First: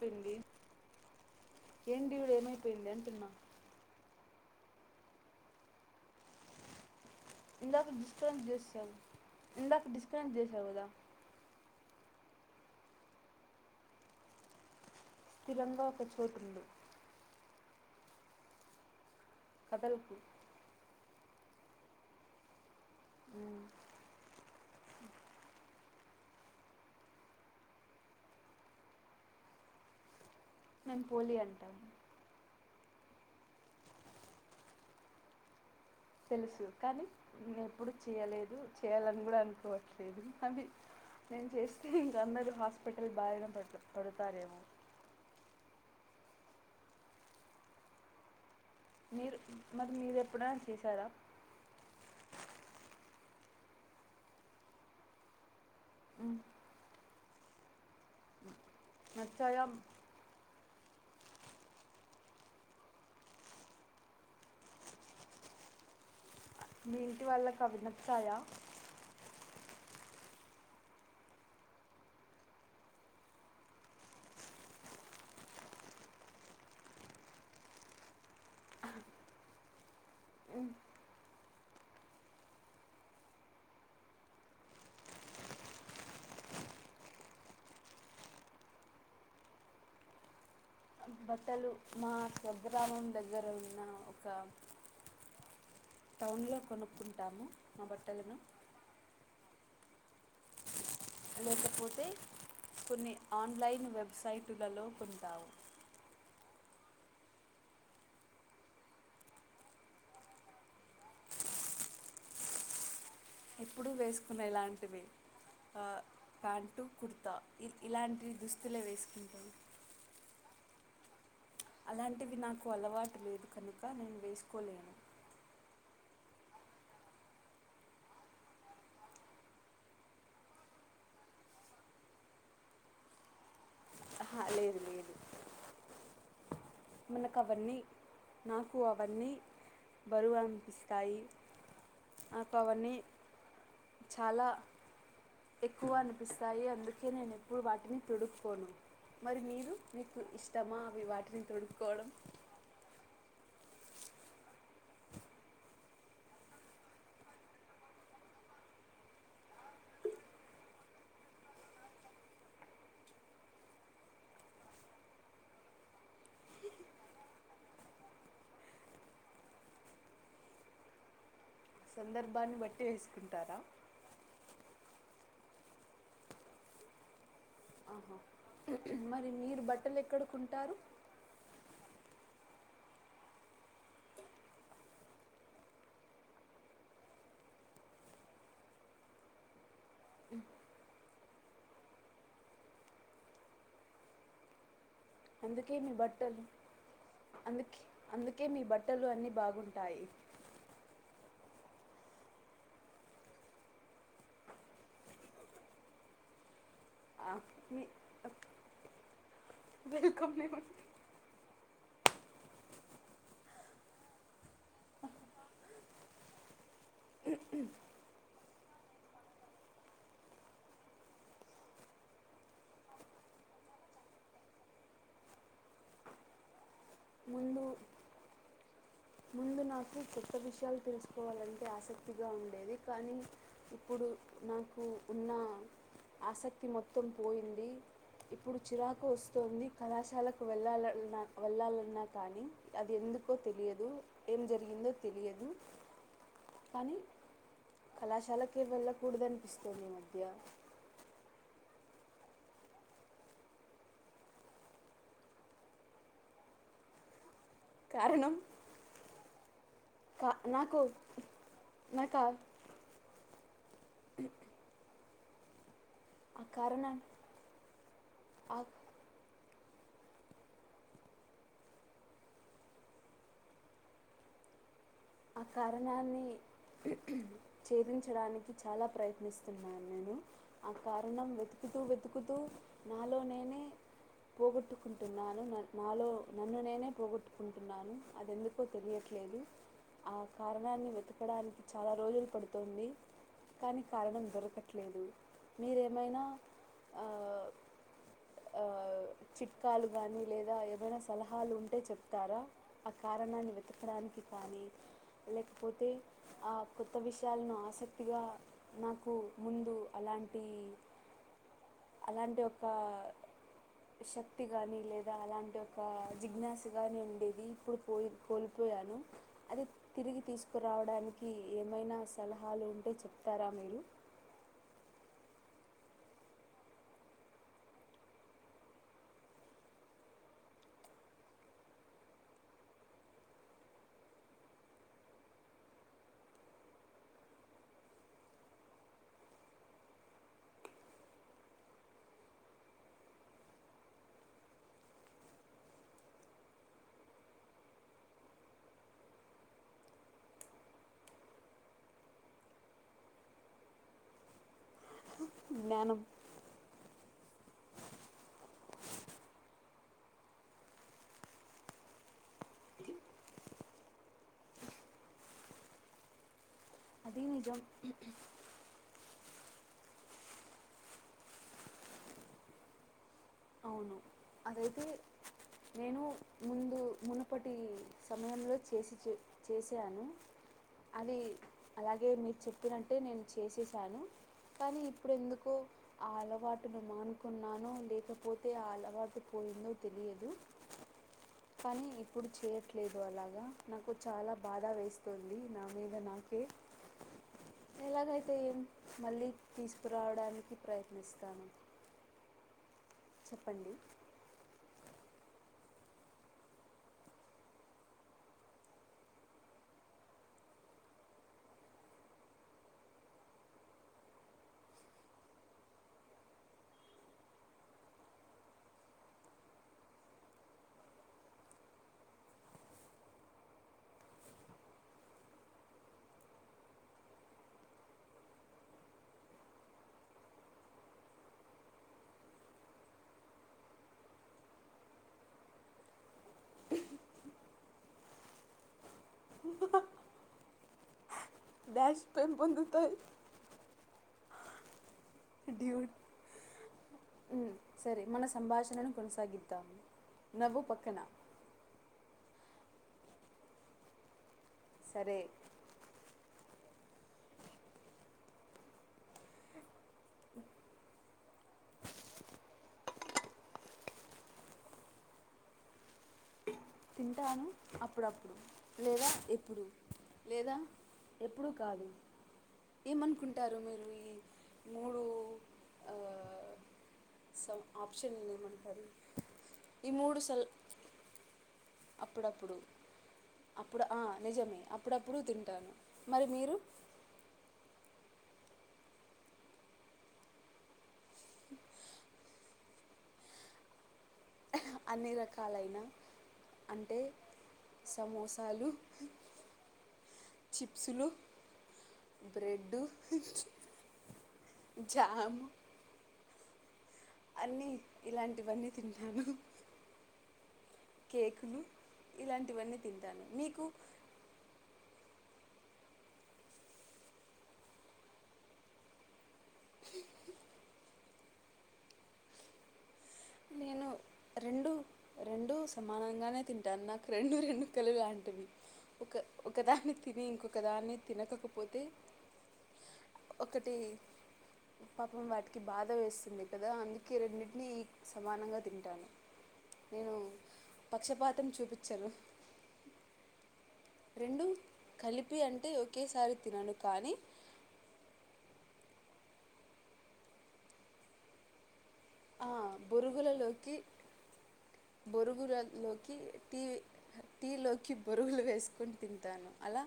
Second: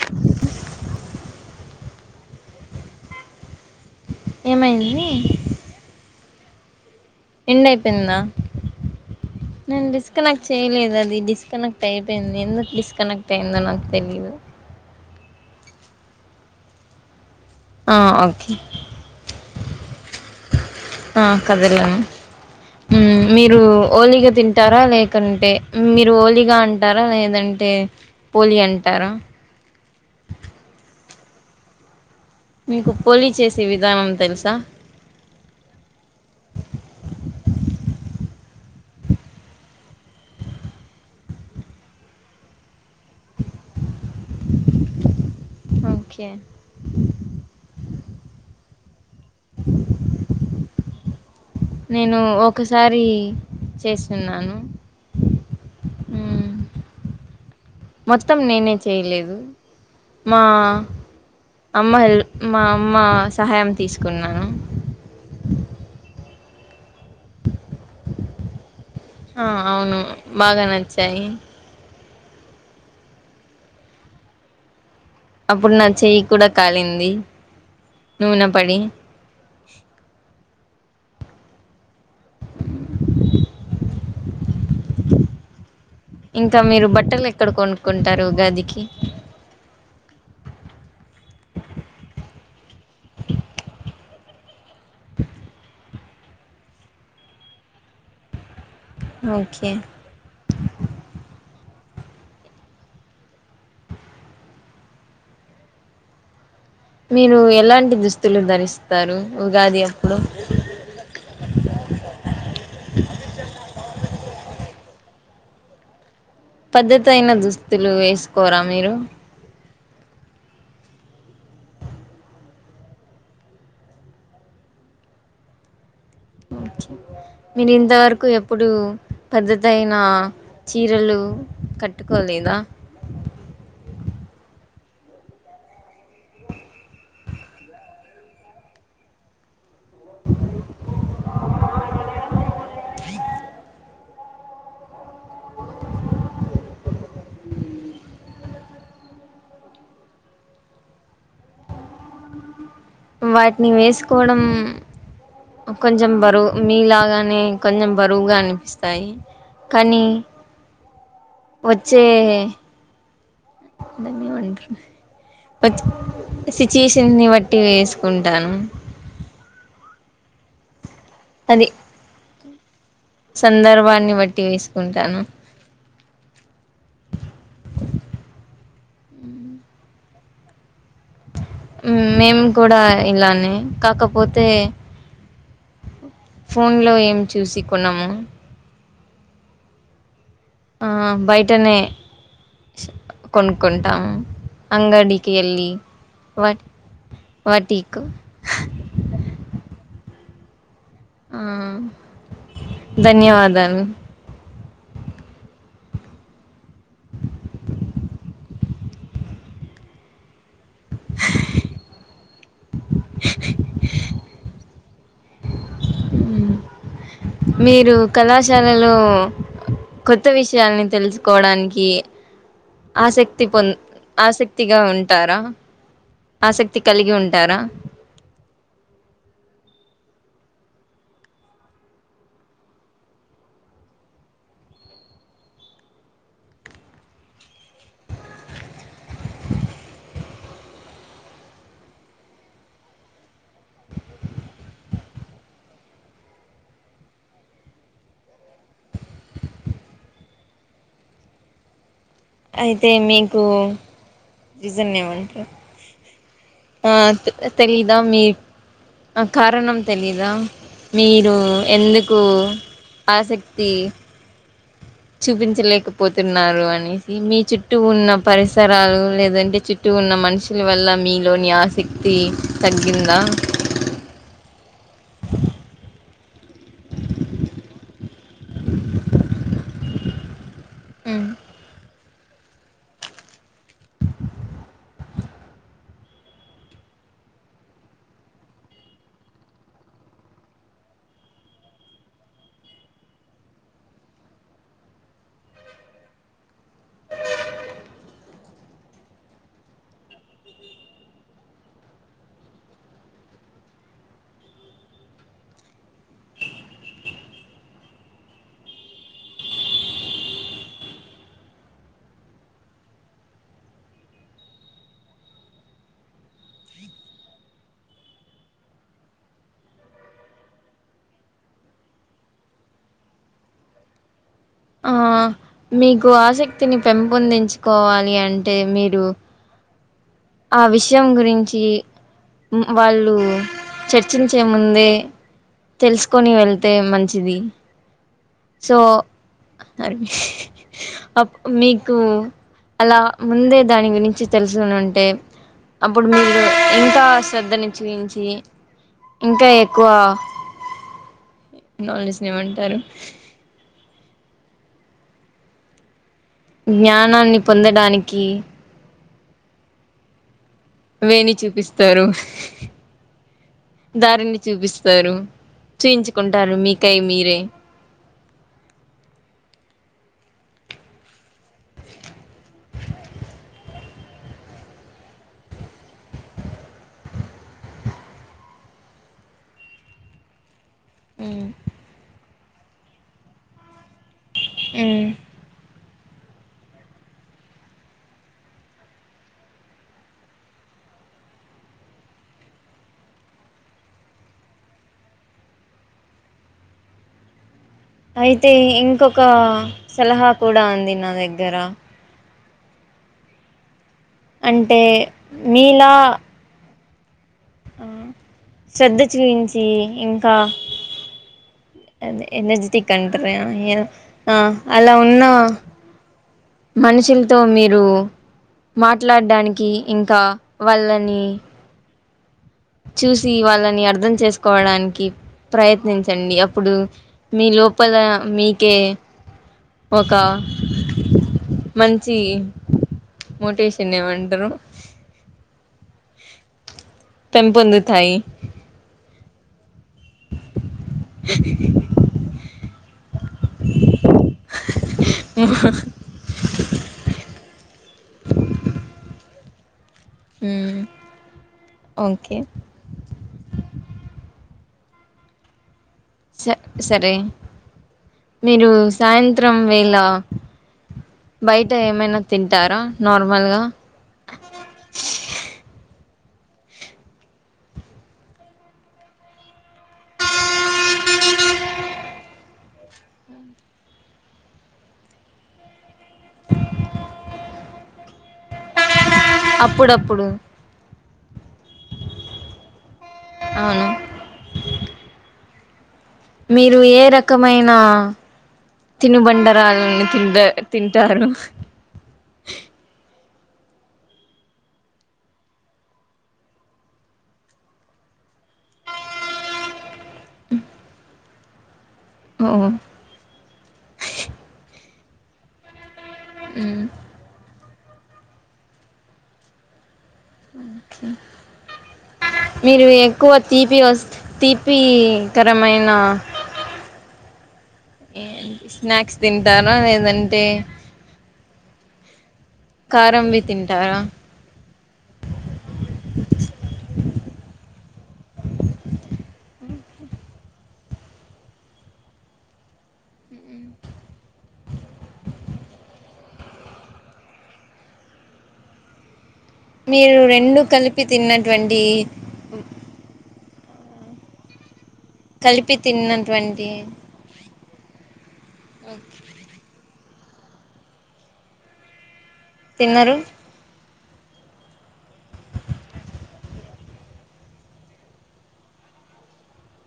తుంది ఏంది ఈవిడ ఏమైపెంది అంటున్న ఏమైంది ఎండ్ ఇందాక అయిపోయిందా డిస్కనెక్ట్ చేసావు ఇందాక నేను డిస్కనెక్ట్ చేసావు కదా చేయలేదు అది డిస్కన టైపోయింది ఎందుకు డిస్కనెక్ట్ అయిందో నాకు తెలిదు స్థిరంగా ఒక చోటు ఆ ఓకే కదలకు ఆ కదలను ఉ మీరు మ్మ్. ఓలిగా తిం టారా లేకుంటే మీరు ఓలిగా అంటారా లేదంటే పోలి అంటారా మేము పోలి అంటాం మీకు పోలి చేసే విధానం తెలుసా తెలుసు కానీ నేను ఎప్పుడు చేయలేదు చేయాలని కూడా అనుకోవట్లేదు అది నేను చేస్తే ఇంక అందరు హాస్పిటల్ బారీనా పడుతారేమో ఓకే మీరు మరి మీరు ఎప్పుడైనా చేసారా నేను ఒక్కసారి చేసిన్నాను అ మొత్తం నేనే చేయలేదు నచ్చాయా మా అమ్మ హెల్ప్ మా అమ్మ సహాయం తీసుకున్నాను [inaudible] మీ ఇంటి వాళ్ళకు అవి నచ్చాయ ఆ అవును బాగా నచ్చాయి అప్పుడు నా చెయ్యి కూడా కాలింది నూనే పడి ఉ [inaudible] ఇంకా మీరు బట్టలు ఎక్కడ కొనుక్కుంటారు ఉగాదికి బట్టలు మా స్వగ్రామం దగ్గర ఉన్న ఒక టౌన్ లో కొనుక్కుంటాము మా బట్టలను ఓకే లేకపోతే కొన్ని ఆన్లైన్ వెబ్సైటులలో కొంటాము నేను ఎలాంటి దుస్తులు ధరిస్తారు ఉగాది అప్పుడు [inaudible] ఎప్పుడూ వేసుకునేలాంటివి ఆ ప్యాంటు పద్ధతి అయిన కుర్తా ఇ దుస్తులు ఇలాంటి వేసుకోరా దుస్తులే మీరు వేసుకుంటాం అలాంటివి నాకు అలవాటు లేదు కనుక నేను వేసుకోలేను ఒకే నేను ఇంతవరకు ఎప్పుడు పద్దతైన చీరలు కట్టుకోలేదా ఆహ లేదు లేదు మనకు అవన్నీ నాకు అవన్నీ బరువు అనిపిస్తాయి నాకు అవ్వని చాలా ఎక్కువ అనిపిస్తాయి అందుకే నేను ఎప్పుడు వాటిని తొడుకోను మరి మీరు మీకు ఇష్టమా అవి వాటిని తొడు కోవడం వాటిని వేసుకోవడం కొంచెం బరువు మీలాగానే కొంచెం బరువుగా అనిపిస్తాయి కానీ వచ్చే దనేవాడు వచ్ సిచ్యుయేషన్ ని బట్టి వేసుకుంటాను అది సందర్భాన్ని బట్టి వేసుకుంటారా సందర్భాన్ని బట్టి వేసుకుంటాను ఆహా మరి మీరు బట్టలు ఎక్కడ కొంటారు మేము కూడా ఇలానే కాకపోతే ఫోన్ లో ఏం చూసి కొన్నము ఆ బయటనే కొనుక్కుంటాము అంగడి అందుకే మీ బట్టల్ అందుకి వాటికు అందుకే మీ బట్టలు అన్ని బాగుంటాయి ఆ ధన్యవాదాలు ఆ మీ వెల్కమ్ [inaudible] మీరు కళాశ శాలలో కొత్త విషయాలని తెలుసుకోవడానికి ఆసక్తి పొంద ఆసక్తిగా ఉంటారా ఆసక్ తి కలిగి ఉంటారా ముందు ముందు నాకు కొత్త విషయాలు తెలుసుకోవాలంటే ఆసక్తిగా ఉండేది కానీ ఇప్పుడు నా కు ఉన్న ఆసక్తి మొత్తం పోయింది ఇప్పుడు చిరాకు వస్తుంది కళాశాలకు వెళ్లాలన్నా వెళ్ళాలన్నా కానీ అది ఎ ఎందుకో తెలియదు ఏం జరిగిందో తెలియదు కానీ కళాశాలకే వెళ్ళకూడదనిపిస్తుంది ఈ మధ్య అయితే మీకు రీజన్ ఏమంటరు ఆ తె తె తెలిదా మీ కారణం ఆ కారణం తెలీదా కా నాకు మీరు ఎందుకు నాకు ఆసక్తి ఆ చూపించలేకపోతున్నారు అనేసి కారణాన్ని మీ చుట్టూ ఉన్న పరిసరాలు లేదంటే చుట్టూ ఉన్న మనుషుల వల్ల మీ లోని ఆసక్తి తగ్గిందా ఆ కారణాన్ని ఛేదించడానికి చాలా ప్రయత్నిస్తున్నాను నేను ఆ కారణం వెతుకుతూ వెతుకుతూ నాలో నేనే పోగొట్టుకుంటున్నాను నాలో నన్ను నేనే పోగొట్టుకుంటున్నాను అది ఎందుకో తెలియట్లే లేదు ఆ కారణాన్ని వెతకడానికి చాలా రోజులు పడుతుంది దానికి కారణం దొరకట్లేదు మీరేమైనా ఆ చిట్కాలు గాని లేదా ఏవైనా సలహాలు ఉంటే చెప్తారా అ కారణాన్ని వెతకడానికి కానీ లేకపోతే ఆ కొత్త విషయాలను ఆసక్తిగా నాకు ముందు అలా అలాంటి ఒక శక్తి గాని లేదా అలాంటి ఒక జిజ్ఞాసగాని ఉండేది ఇప్పుడు పోయి కోల్పో పోయాను. అదే తిరిగి తీసుకురావడానికి ఏమైనా సలహాలు ఉంటే చెప్తారా మీరు? ఆ మీకు ఆసక్తిని పెంపొందించుకోవాలి అంటే, మీరు ఆ విషయం గురించి వాళ్ళు చర్చించే ముందే, తెలుసుకొని వెళ్తే మంచిది. సో అ అప్ నీకు అలా ముందే దాని గురించి తెలుసుకొనుంటే, అప్పుడు మీరు ఇంకా శ్రద్ధను చూయించి, ఇంకా ఎక్కువ నాలెడ్జ్ నెమంటారు? జ్ఞానం జ్ఞానాన్ని పొందడానికి, వేణి చూపిస్తారు. దారిని చూపిస్తారు. చూయించుకుంటారు మీక్ అది నిజం. అవును [unintelligible] అదైతే, నేను ముందు, మునుపటి సమయంలో చేసి చేసాను. అది అలాగే, మీరు చెప్పినట్టే నేను చేసేసాను. కానీ మ్మ్ ఇప్పుడు ఎందుకో, ఆ అలవాటును మానుకున్నానో లేక పోతే ఆ అలవాటు పోయిందో తెలియదు. కాని ఇప్పుడు చేయట్లేదు అలాగ. నాకు చాలా బాధ వేస్తుంది నా మీద నా కె అయితే, ఇంకొక మళ్ళీ సలహా తీసుకురావడానికి కూడ అంది నా ప్రయత్నిస్తాను దగ్గర. చెప్పండి. అంటే, మీలా ఆ శ్రద్ధ చూయించి, ఇంకా ఎన్ఎస్డి కంపర్య ఏదొ. ఆ అలా ఉన్న మనుషులతో మీరు, మాట్లాడడానికి ఇంకా వాళ్ళని చూసి వాళ్ళని అర్థం చేసుకోవడానికి ప్రయత్నించండి. అప్పుడు మీ లోపల మీకే, ఒక మంచి మోటివేషన్ ఏమంటారు? పెంపొందుతాయి. ఇ బ్యాట్స్ పెంపొదుతాయి. డ్యూడ్, సరే. మన సంభాషణను కొనసాగిద్దాం. నవ్వు పక్కన ఓకె సరే స సరే. మీరు సాయంత్రం, వేళ బయట ఏమైనా తింటారా నార్మల్గా? తింటాను అప్పుడప్పుడు. లేదా ఎప్పుడు. లేదా ఎప్పుడు కాదు. ఏమనుకుంటారు మీరు ఈ మూడు అ సో ఆప్షన్ నిమంటంటారు అప్పుడప్పుడు అప్పుడప్పుడు అప్పుడు అవును ఆ నిజమే అప్పుడప్పుడు తింటాను మీరు ఏ రకమైన తినుబండరాలని తి తింటారు [unintelligible] అన్ని రకాలైన అంటే సమోసాలు చిప్సులు ఓ బ్రెడ్ జమ్ హ్మ్ అన్నీ ఇలాంటివన్నీ తింటాను కేకులు ఇలాంటివన్నీ మీరు తింటాను ఎక్కువ మీకు తీపి వస్త తీపి ఇ కరమైన ఏటి స్నాక్స్ తింటాన లేదంటే కారంవి నేను తింటారా రెండు రెండు సమానంగానే తింటాను నాకు రెండు రెండు ముక్కలు లాంటివి ఒక ఒకదాన్ని తిని ఇంకొకదాన్ని తినకకపోతే [inaudible] ఒకటి పాపం వాటికి బాధ వేస్తుంది కదా అందుకే రెండింటినీ సమానంగా తింటాను మీరు నేను రెండు కలిపి పక్షపాతం తిన్నటువంటి చూపించను రెండు కలిపి అంటే ఒకేసారి తినను కానీ ఓకే ఆ తిన్నారు బొరుగులలోకి బొరుగులలోకి టీ టీలోకి బొరుగులు వేసుకొని తింటాను అలా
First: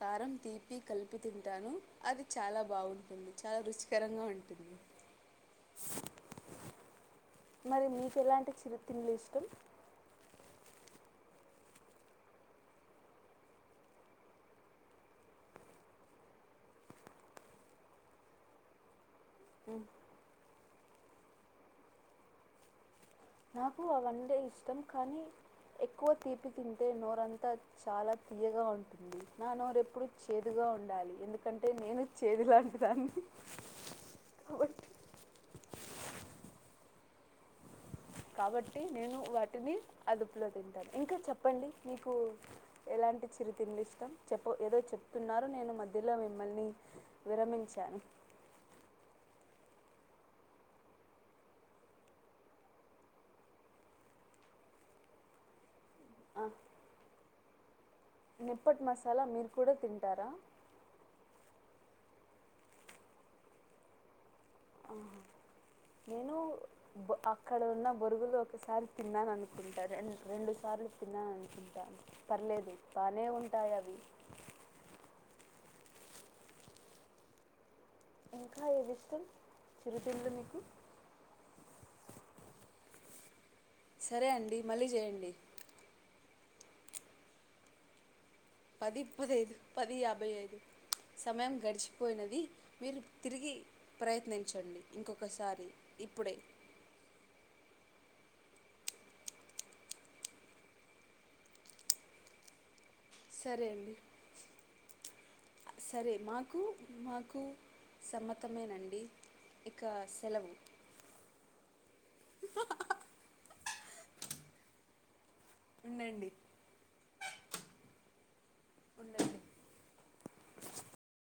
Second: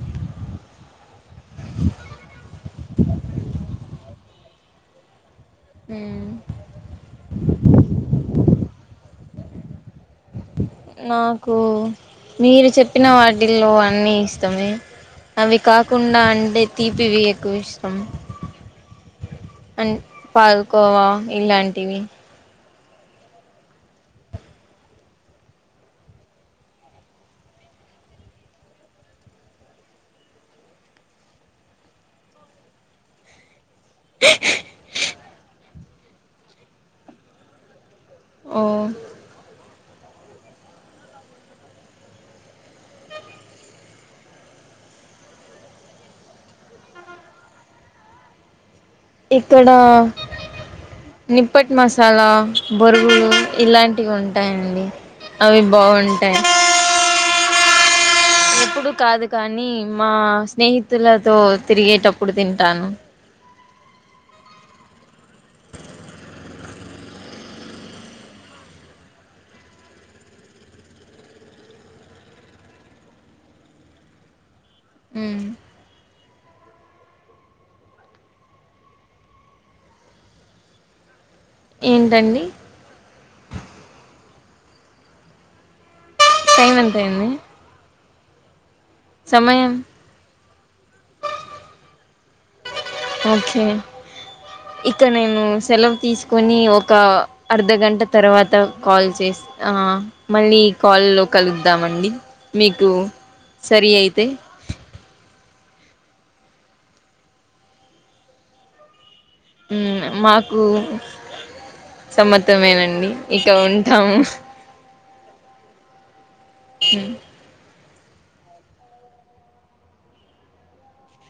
కారం తీపి కలిపి తింటాను అది చాలా బాగుంటుంది చాలా రుచికరంగా ఉంటుంది హ్మ్మ్ మరి మీకు ఎలాంటి చిరుత్తిండ్లు ఇష్టం నాకు మీరు చెప్పిన వాటిల్లో అన్ని ఇష్టమే అవి కాకుండా అంటే తీపివి ఎక్కువ ఇష్టం న్డ్ పాల్కోవా ఇలాంటివి నాకు అవంటే ఇష్టం కానీ ఎక్కువ తీపి తింటే నోరంతా చాలా తీయగా ఉంటుంది నా నోరుప్పుడు చేదుగా ఉండాలి ఎందుకంటే నేను చేదు లాంటి దాన్ని [unintelligible] ఓ కాబట్టి నేను వాటిని అదుప్పులో తింటారు, ఇంకా చెప్పండి నీకు ఎలాంటి చిరు తిండ్లు ఇష్టం చెప్ప, ఏదో చెప్ చెప్తున్నారు నేను మధ్యలో మిమ్మల్ని విరమించా ఇక్కడా నిప్పటి మసాలా బొరుగులు ఇలాంటివి ఉంటాయండి అవి బాగుంటాయి ఆ, నిప్పటి ఇప్పుడు మసాలా కాదు మీరు కానీ కూడా మా తింటారా స్నేహితులతో తిరిగేటప్పుడు ఇప్పుడు తింటాను ఓహో నేను అక్కడ ఉన్న బురుగులు ఒకసారి తిన్నాను అనుకుంట రెండు సార్లు తిన్నాను అనుకుంటాను పర్లేదు బానే ఉంటాయి అవి హ్మ్మ్ ఇంకా ఏదిష్టం చిరుతిండ్లు మీకు ఏంటండి సరే అండి మళ్ళీ చేయండి టైం ఎంత అయింది పది పదైదు సమయం పది యాభై ఐదు సమయం గడిచిపోయినది మీరు తిరిగి ఓకే ప్రయత్నించండి ఇక నేను ఇంకొకసారీ సెలవు ఇప్పుడే తీసుకొని ఒక అర్ధగంట తర్వాత కాల్ చెస్ ఆ మళ్ళీ కాల్లో కలుద్దామండి మీకు సరే సరి అండి అయితే సరే మాకు మాకు సమ్మతమేనండి ఇక హ్మ్మ్ సెలవు మాకు సమత్తమేనండి ఇక ఉం టం ఉండండి ఉండండి